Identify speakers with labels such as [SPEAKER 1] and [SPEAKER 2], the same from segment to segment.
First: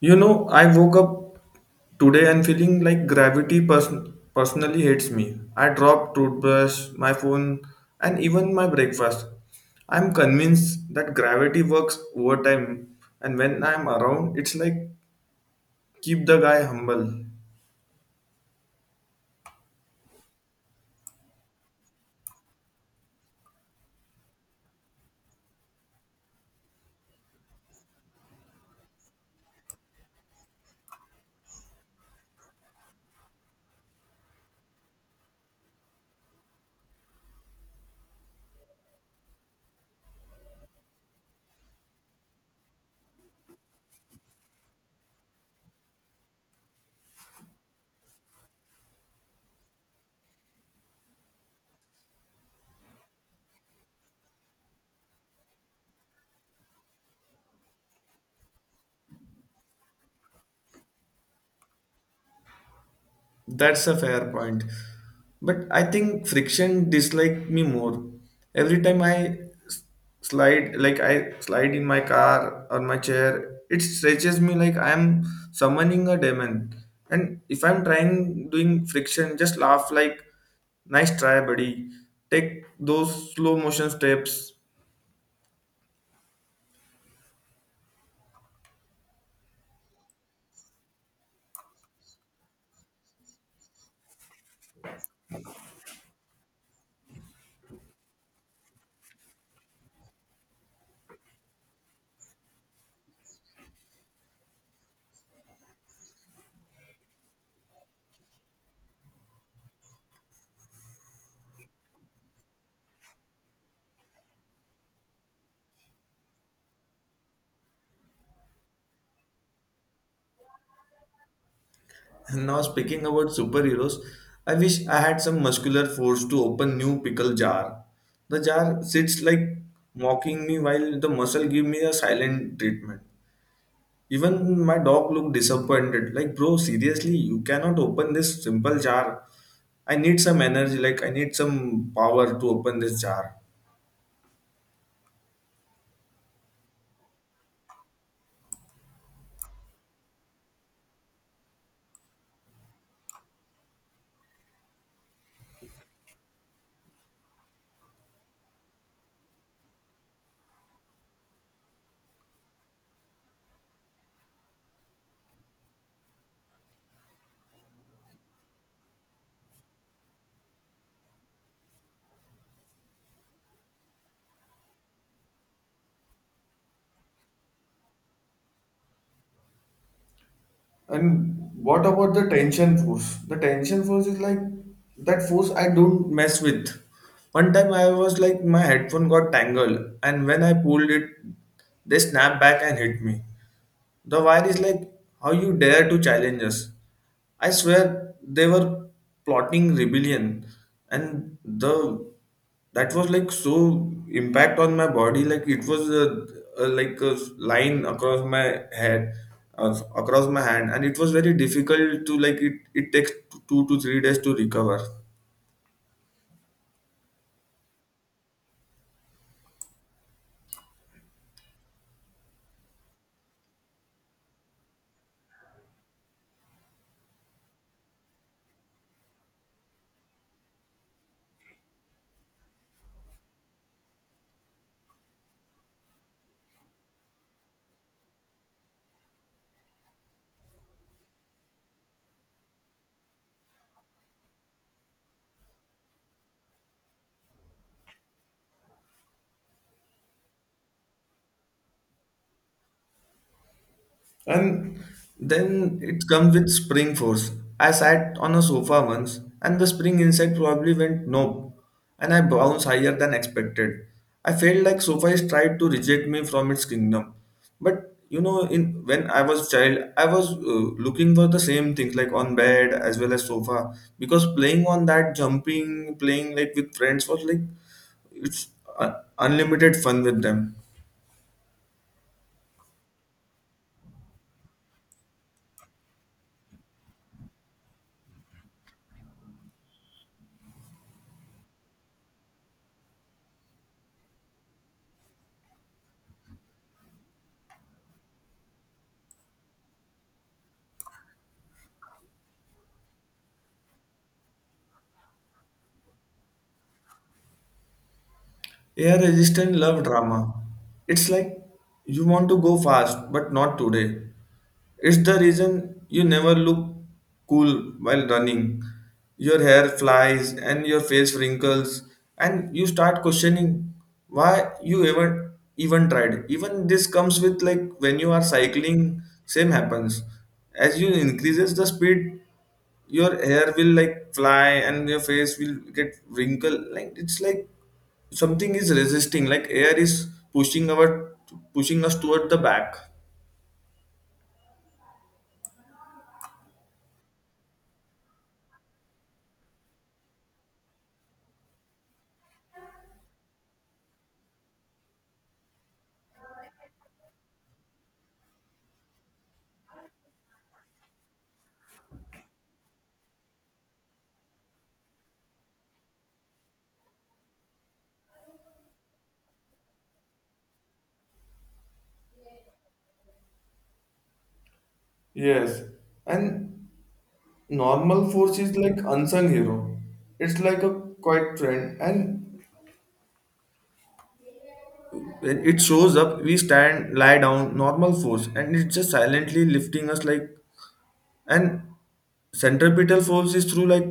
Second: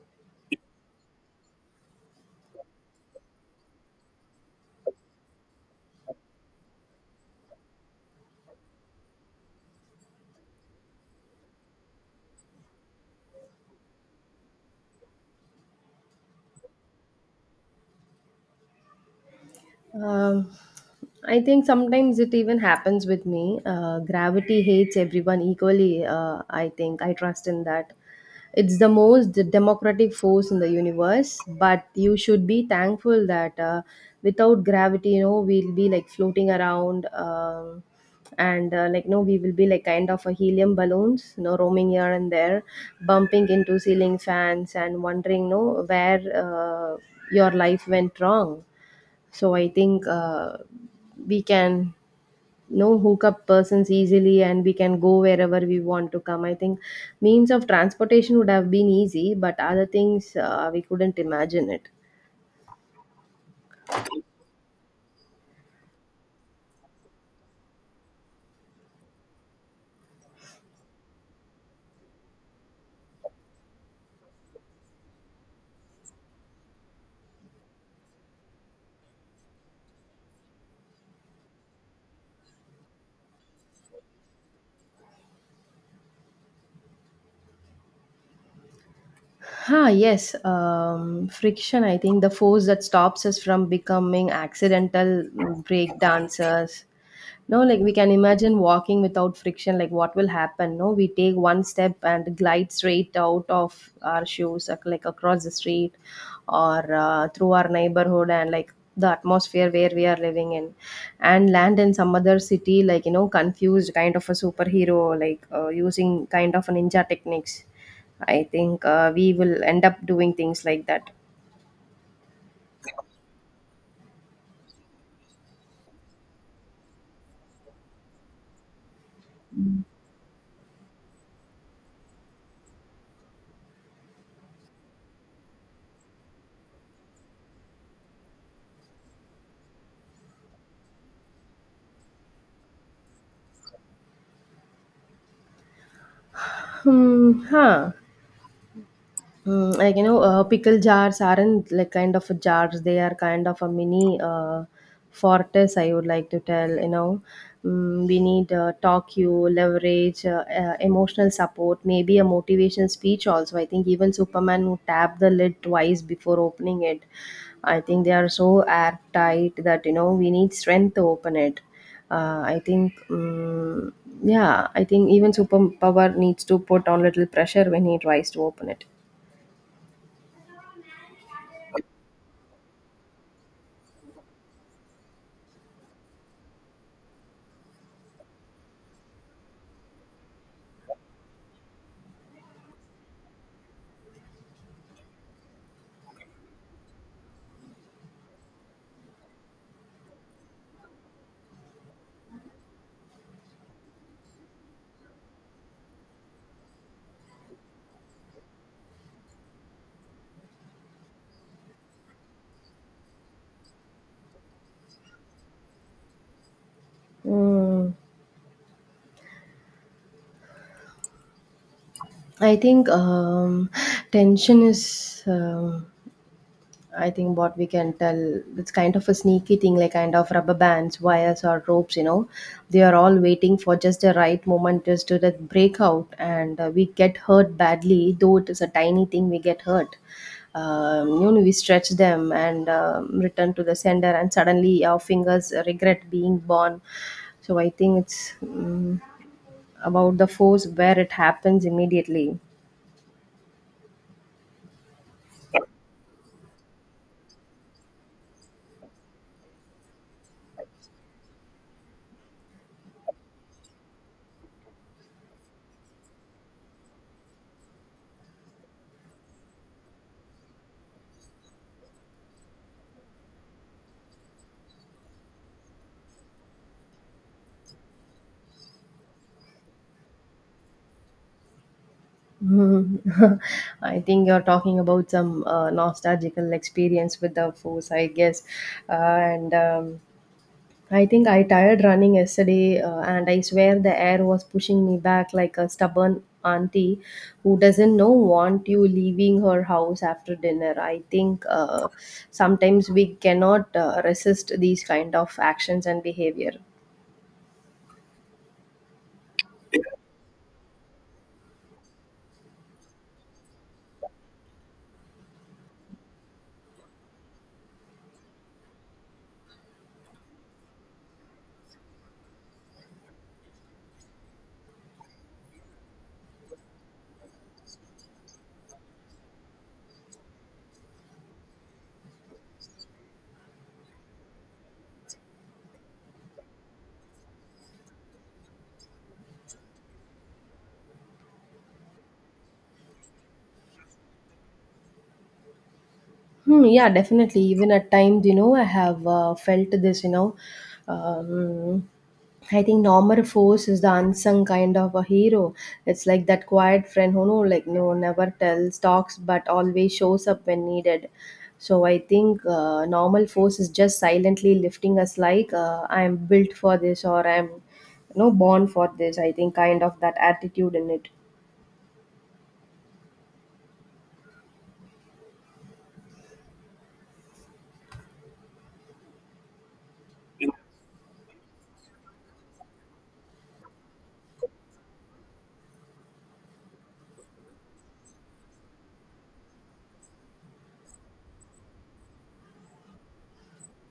[SPEAKER 1] You know, I woke up today and feeling like gravity personally hates me. I dropped toothbrush, my phone, and even my breakfast. I'm convinced that gravity works overtime, and when I'm around, it's like keep the guy humble.
[SPEAKER 2] Um, I think sometimes it even happens with me. Gravity hates everyone equally. I think I trust in that. It's the most democratic force in the universe, but you should be thankful that without gravity, you know, we'll be like floating around. And like no we will be like kind of a helium balloons, you know, roaming here and there, bumping into ceiling fans and wondering no where your life went wrong. So I think we can, you know, hook up persons easily, and we can go wherever we want to come. I think means of transportation would have been easy, but other things we couldn't imagine it.
[SPEAKER 1] That's a fair point. But I think friction dislike me more. Every time s- slide, like I slide in my car or my chair, it stretches me like I'm summoning a demon. And if I'm trying doing friction, just laugh like, nice try, buddy. Take those slow motion steps.
[SPEAKER 2] Huh, yes, friction. I think the force that stops us from becoming accidental break dancers. No, like we can imagine walking without friction, like what will happen? No, we take one step and glide straight out of our shoes, like across the street or through our neighborhood and like the atmosphere where we are living in, and land in some other city, like you know, confused kind of a superhero, like using kind of a ninja techniques. I think we will end up doing things like that.
[SPEAKER 1] Now, speaking about superheroes, I wish I had some muscular force to open new pickle jar. The jar sits like mocking me while the muscle give me a silent treatment. Even my dog looked disappointed. Like, bro, seriously, you cannot open this simple jar. I need some energy, like I need some power to open this jar.
[SPEAKER 2] Hmm, huh. Like you know, pickle jars aren't like kind of jars. They are kind of a mini fortress. I would like to tell, you know, we need talk you leverage, emotional support, maybe a motivation speech also. I think even Superman who tapped the lid twice before opening it. I think they are so airtight that you know we need strength to open it. I think, yeah, I think even superpower needs to put on little pressure when he tries to open it.
[SPEAKER 1] And what about the tension force? The tension force is like that force I don't mess with. One time I was like my headphone got tangled, and when I pulled it, they snapped back and hit me. The wire is like, how you dare to challenge us? I swear they were plotting rebellion, and the that was like so impact on my body, like it was like a line across my head, across my hand, and it was very difficult to like it. It takes 2 to 3 days to recover.
[SPEAKER 2] Mm, I think tension is, I think what we can tell, it's kind of a sneaky thing, like kind of rubber bands, wires, or ropes, you know. They are all waiting for just the right moment just to that break out, and we get hurt badly, though it is a tiny thing, we get hurt. You know, we stretch them and return to the sender, and suddenly our fingers regret being born. So I think it's about the force where it happens immediately.
[SPEAKER 1] And then it comes with spring force. I sat on a sofa once and the spring inside probably went nope and I bounced higher than expected. I felt like sofa is tried to reject me from its kingdom. But you know, in when I was child, I was looking for the same things like on bed as well as sofa because playing on that, jumping, playing like with friends was like it's uh, unlimited fun with them.
[SPEAKER 2] Mhm. I think you're talking about some nostalgical experience with the force, I guess. And I think I tired running yesterday, and I swear the air was pushing me back like a stubborn auntie who doesn't know want you leaving her house after dinner. I think sometimes we cannot resist these kind of actions and behavior.
[SPEAKER 1] Air resistant love drama. It's like you want to go fast, but not today. It's the reason you never look cool while running. Your hair flies and your face wrinkles, and you start questioning why you ever even tried. Even this comes with like when you are cycling, same happens. As you increases the speed, your hair will like fly and your face will get wrinkled. Like it's like something is resisting like air is pushing our pushing us toward the back.
[SPEAKER 2] Hmm, yeah, definitely. Even at times, you know, I have felt this, you know. Um, I think Norman Force is the unsung kind of a hero. It's like that quiet friend who no, like no never tells talks but always shows up when needed. So I think normal force is just silently lifting us like I am built for this, or I am, you know, born for this. I think kind of that attitude in it.
[SPEAKER 1] Yes, and normal force is like unsung hero. It's like a quiet trend, and when it shows up we stand lie down normal force and it's just silently lifting us like. And centripetal force is through like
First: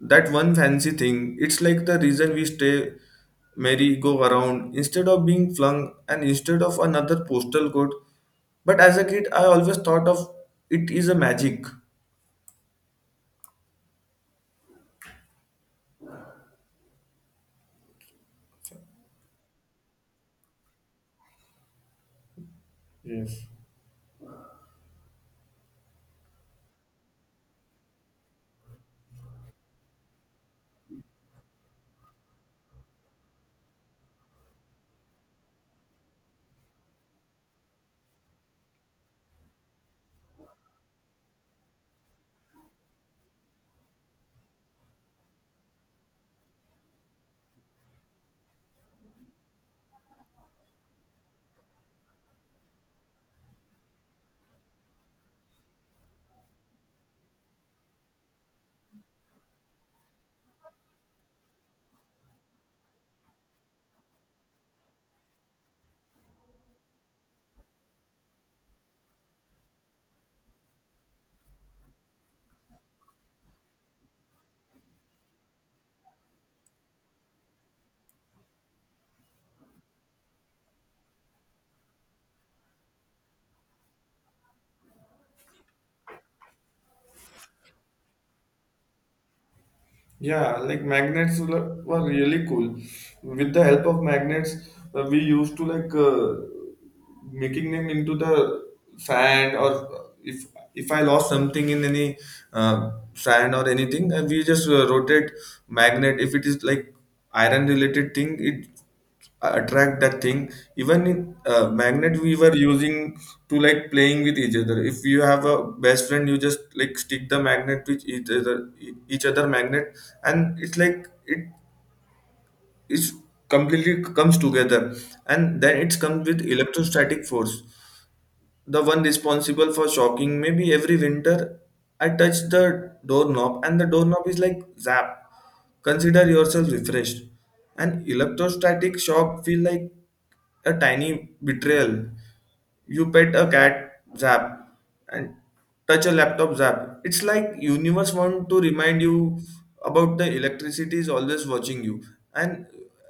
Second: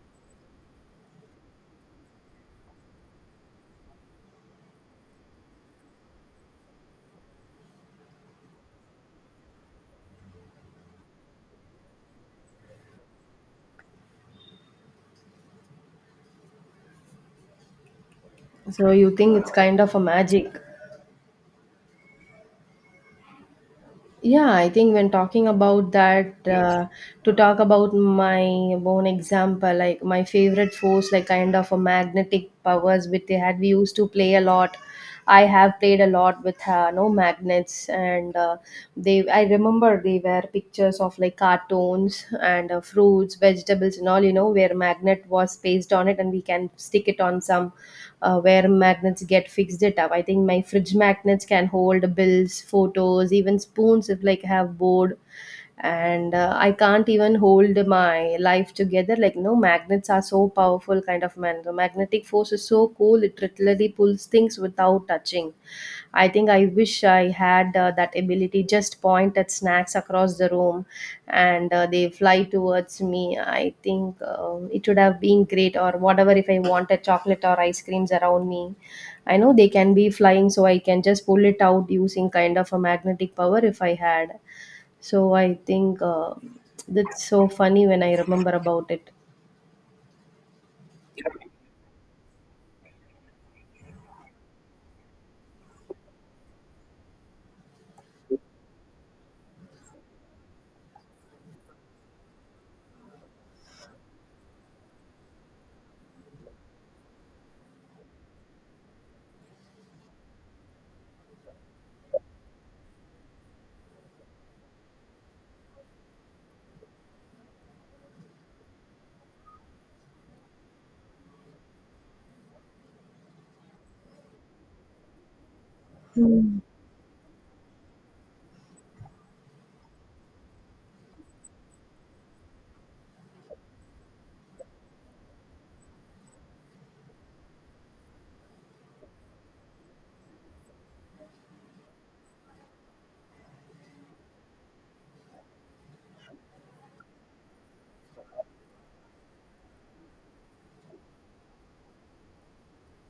[SPEAKER 1] that one fancy thing. It's like the reason we stay merry go around instead of being flung and instead of another postal code. But as a kid, I always thought of it is a magic.
[SPEAKER 2] So you think it's kind of a magic.
[SPEAKER 1] Yes.
[SPEAKER 2] Yeah, I think when talking about that, to talk about my own example, like my favorite force, like kind of a magnetic powers which they had, we used to play a lot. I have played a lot with no magnets, and they. I remember they were pictures of like cartoons and fruits, vegetables, and all, you know, where magnet was placed on it, and we can stick it on some where magnets get fixed it up. I think my fridge magnets can hold bills, photos, even spoons if like I have board, and I can't even hold my life together, like no magnets are so powerful, kind of man the magnetic force is so cool, it literally pulls things without touching. I think I wish I had that ability, just point at snacks across the room, and they fly towards me. I think it would have been great or whatever if I wanted chocolate or ice creams around me. I know they can be flying, so I can just pull it out using kind of a magnetic power if I had. So I think that's so funny when I remember about it.
[SPEAKER 1] Yeah, like magnets were really cool. With the help of magnets, we used to making them into the sand or if if I lost something in any sand or anything we just rotate magnet if it is like iron related thing it attract that thing even in magnet we were using to like playing with each other if you have a best friend you just like stick the magnet with each other magnet and it's like it's completely comes together. And then it's comes with electrostatic force, the one responsible for shocking maybe every winter. I touch the doorknob and the doorknob is like zap, consider yourself refreshed. An electrostatic shock feel like a tiny betrayal. You pet a cat zap and touch a laptop zap. It's like universe want to remind you about the electricity is always watching you. And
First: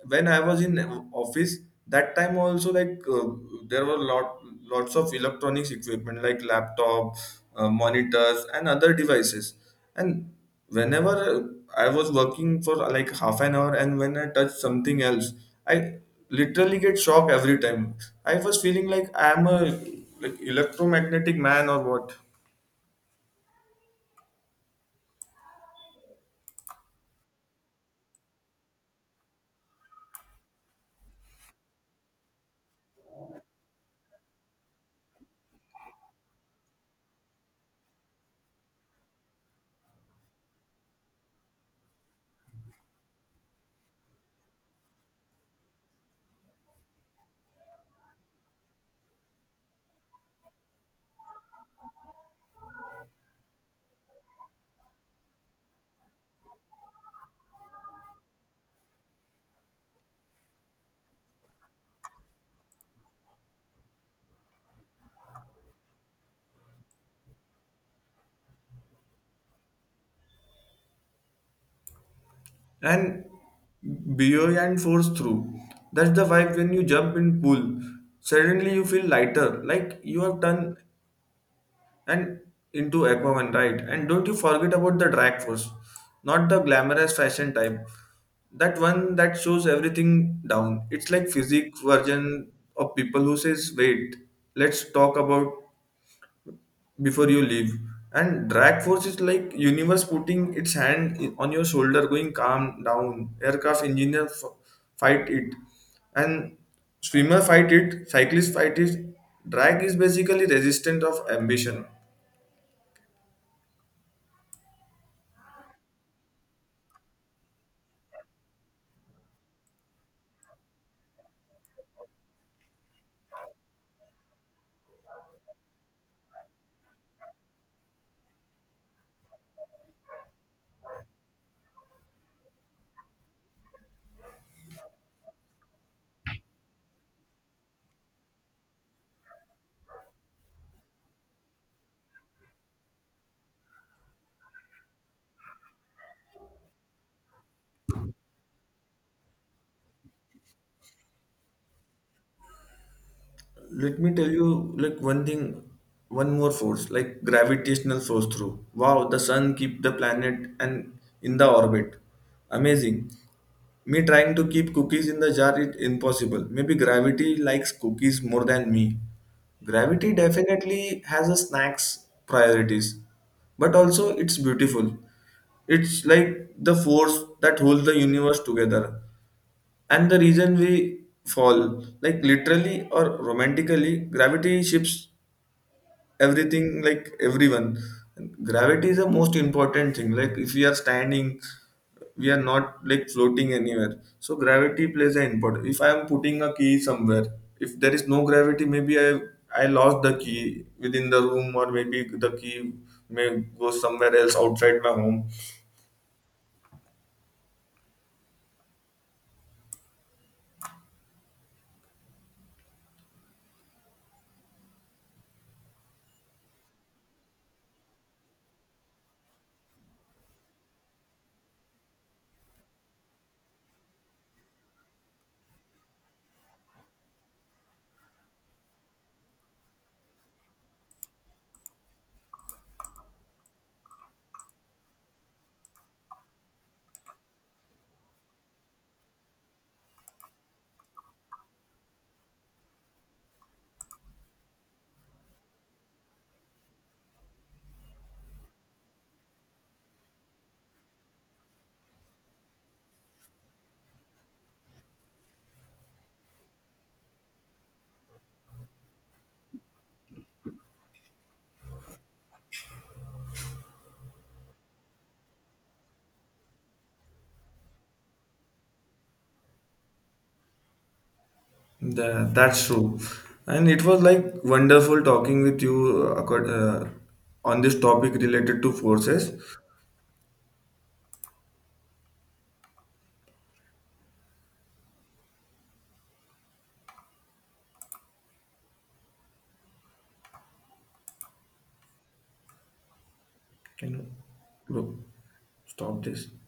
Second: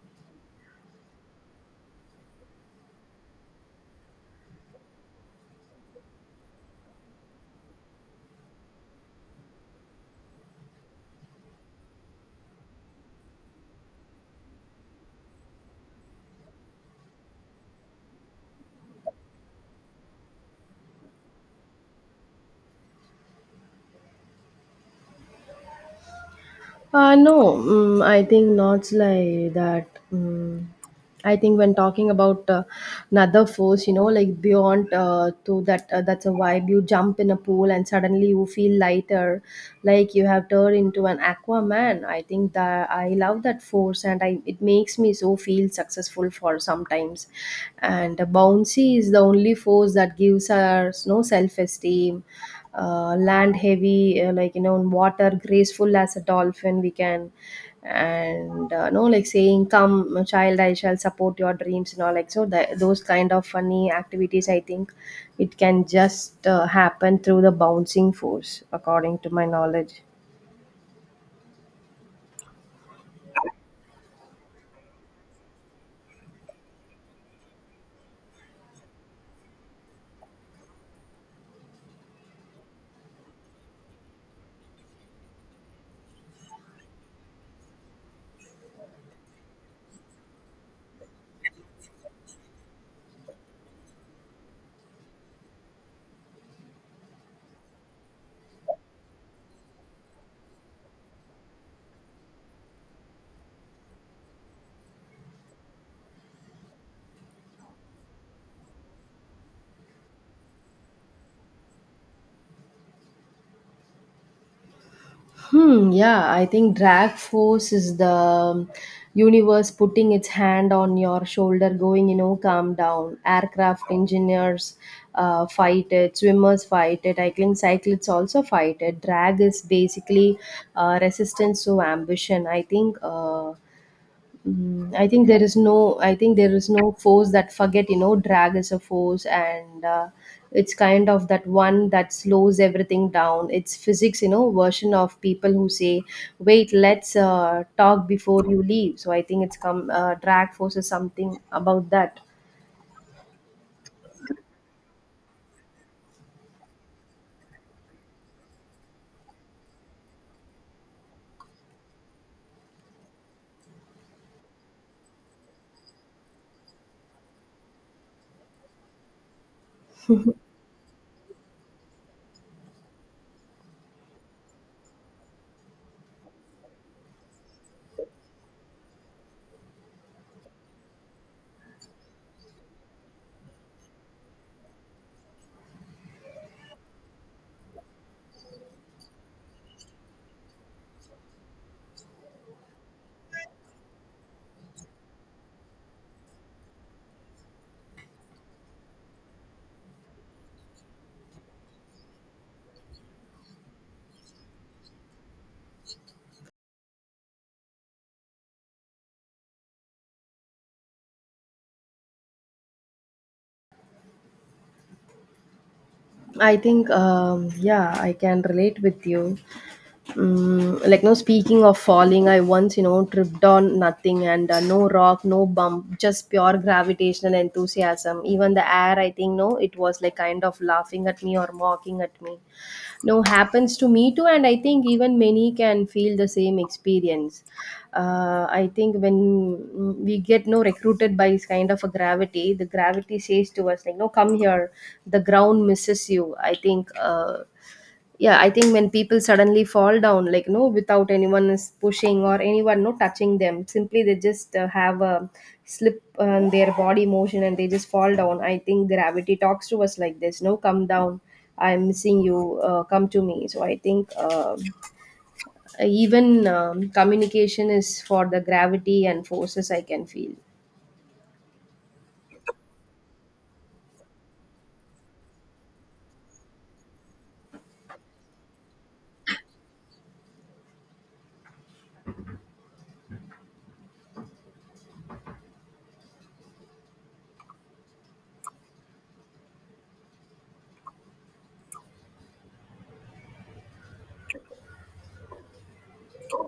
[SPEAKER 1] when I was in office that time also like there were lots of electronics equipment like laptop, monitors and other devices. And whenever I was working for like half an hour and when I touch something else, I literally get shocked every time. I was feeling like I am a like electromagnetic man or what.
[SPEAKER 2] No, I think not like that. I think when talking about another force, you know, like beyond to that, that's a vibe. You jump in a pool and suddenly you feel lighter, like you have turned into an Aquaman. I think that I love that force, and I it makes me so feel successful for sometimes. And bouncy is the only force that gives us no self esteem, land heavy like you know on water, graceful as a dolphin we can, and no like saying, come child, I shall support your dreams, and all like so that, those kind of funny activities. I think it can just happen through the bouncing force according to my knowledge.
[SPEAKER 1] And beyond force through, that's the vibe when you jump in pool. Suddenly you feel lighter, like you have done and into Aquaman, right? And don't you forget about the drag force, not the glamorous fashion type. That one that shows everything down. It's like physique version of people who says, "Wait, let's talk about before you leave." And drag force is like universe putting its hand on your shoulder going calm down aircraft engineer fight it. And swimmer fight it, cyclist fight it. Drag is basically resistance of ambition.
[SPEAKER 2] Hmm, yeah, I think drag force is the universe putting its hand on your shoulder, going, you know, calm down. Aircraft engineers fight it, swimmers fight it, cycling cyclists also fight it. Drag is basically resistance to ambition. I think I think there is no. I think there is no force that forget. You know, drag is a force, and it's kind of that one that slows everything down. It's physics, you know, version of people who say, "Wait, let's talk before you leave." So I think it's come. Drag force is something about that.
[SPEAKER 1] Let me tell you like one thing, one more force like gravitational force through, wow, the sun keep the planet and in the orbit, amazing. Me trying to keep cookies in the jar is impossible. Maybe gravity likes cookies more than me. Gravity definitely has a snacks priorities, but also it's beautiful. It's like the force that holds the universe together. And the reason we fall, like literally or romantically, gravity shifts everything like everyone. Gravity is the most important thing, like if we are standing we are not like floating anywhere, so gravity plays an important. If I am putting a key somewhere, if there is no gravity maybe i lost the key within the room or maybe the key may go somewhere else outside my home.
[SPEAKER 2] I think, yeah, I can relate with you. Like no speaking of falling, I once, you know, tripped on nothing, and no rock no bump, just pure gravitational enthusiasm. Even the air, I think no it was like kind of laughing at me or mocking at me. No, happens to me too, and I think even many can feel the same experience. I think when mm, We get no recruited by this kind of a gravity, the gravity says to us like, no come here, the ground misses you. I think yeah, I think when people suddenly fall down, like no without anyone is pushing or anyone no touching them, simply they just have a slip on their body motion and they just fall down. I think gravity talks to us like this, no come down, I'm missing you, come to me. So I think um, even communication is for the gravity and forces I can feel.
[SPEAKER 1] That's true and it was like wonderful talking with you, uh, accord- uh, on this topic related to forces. Can you stop this?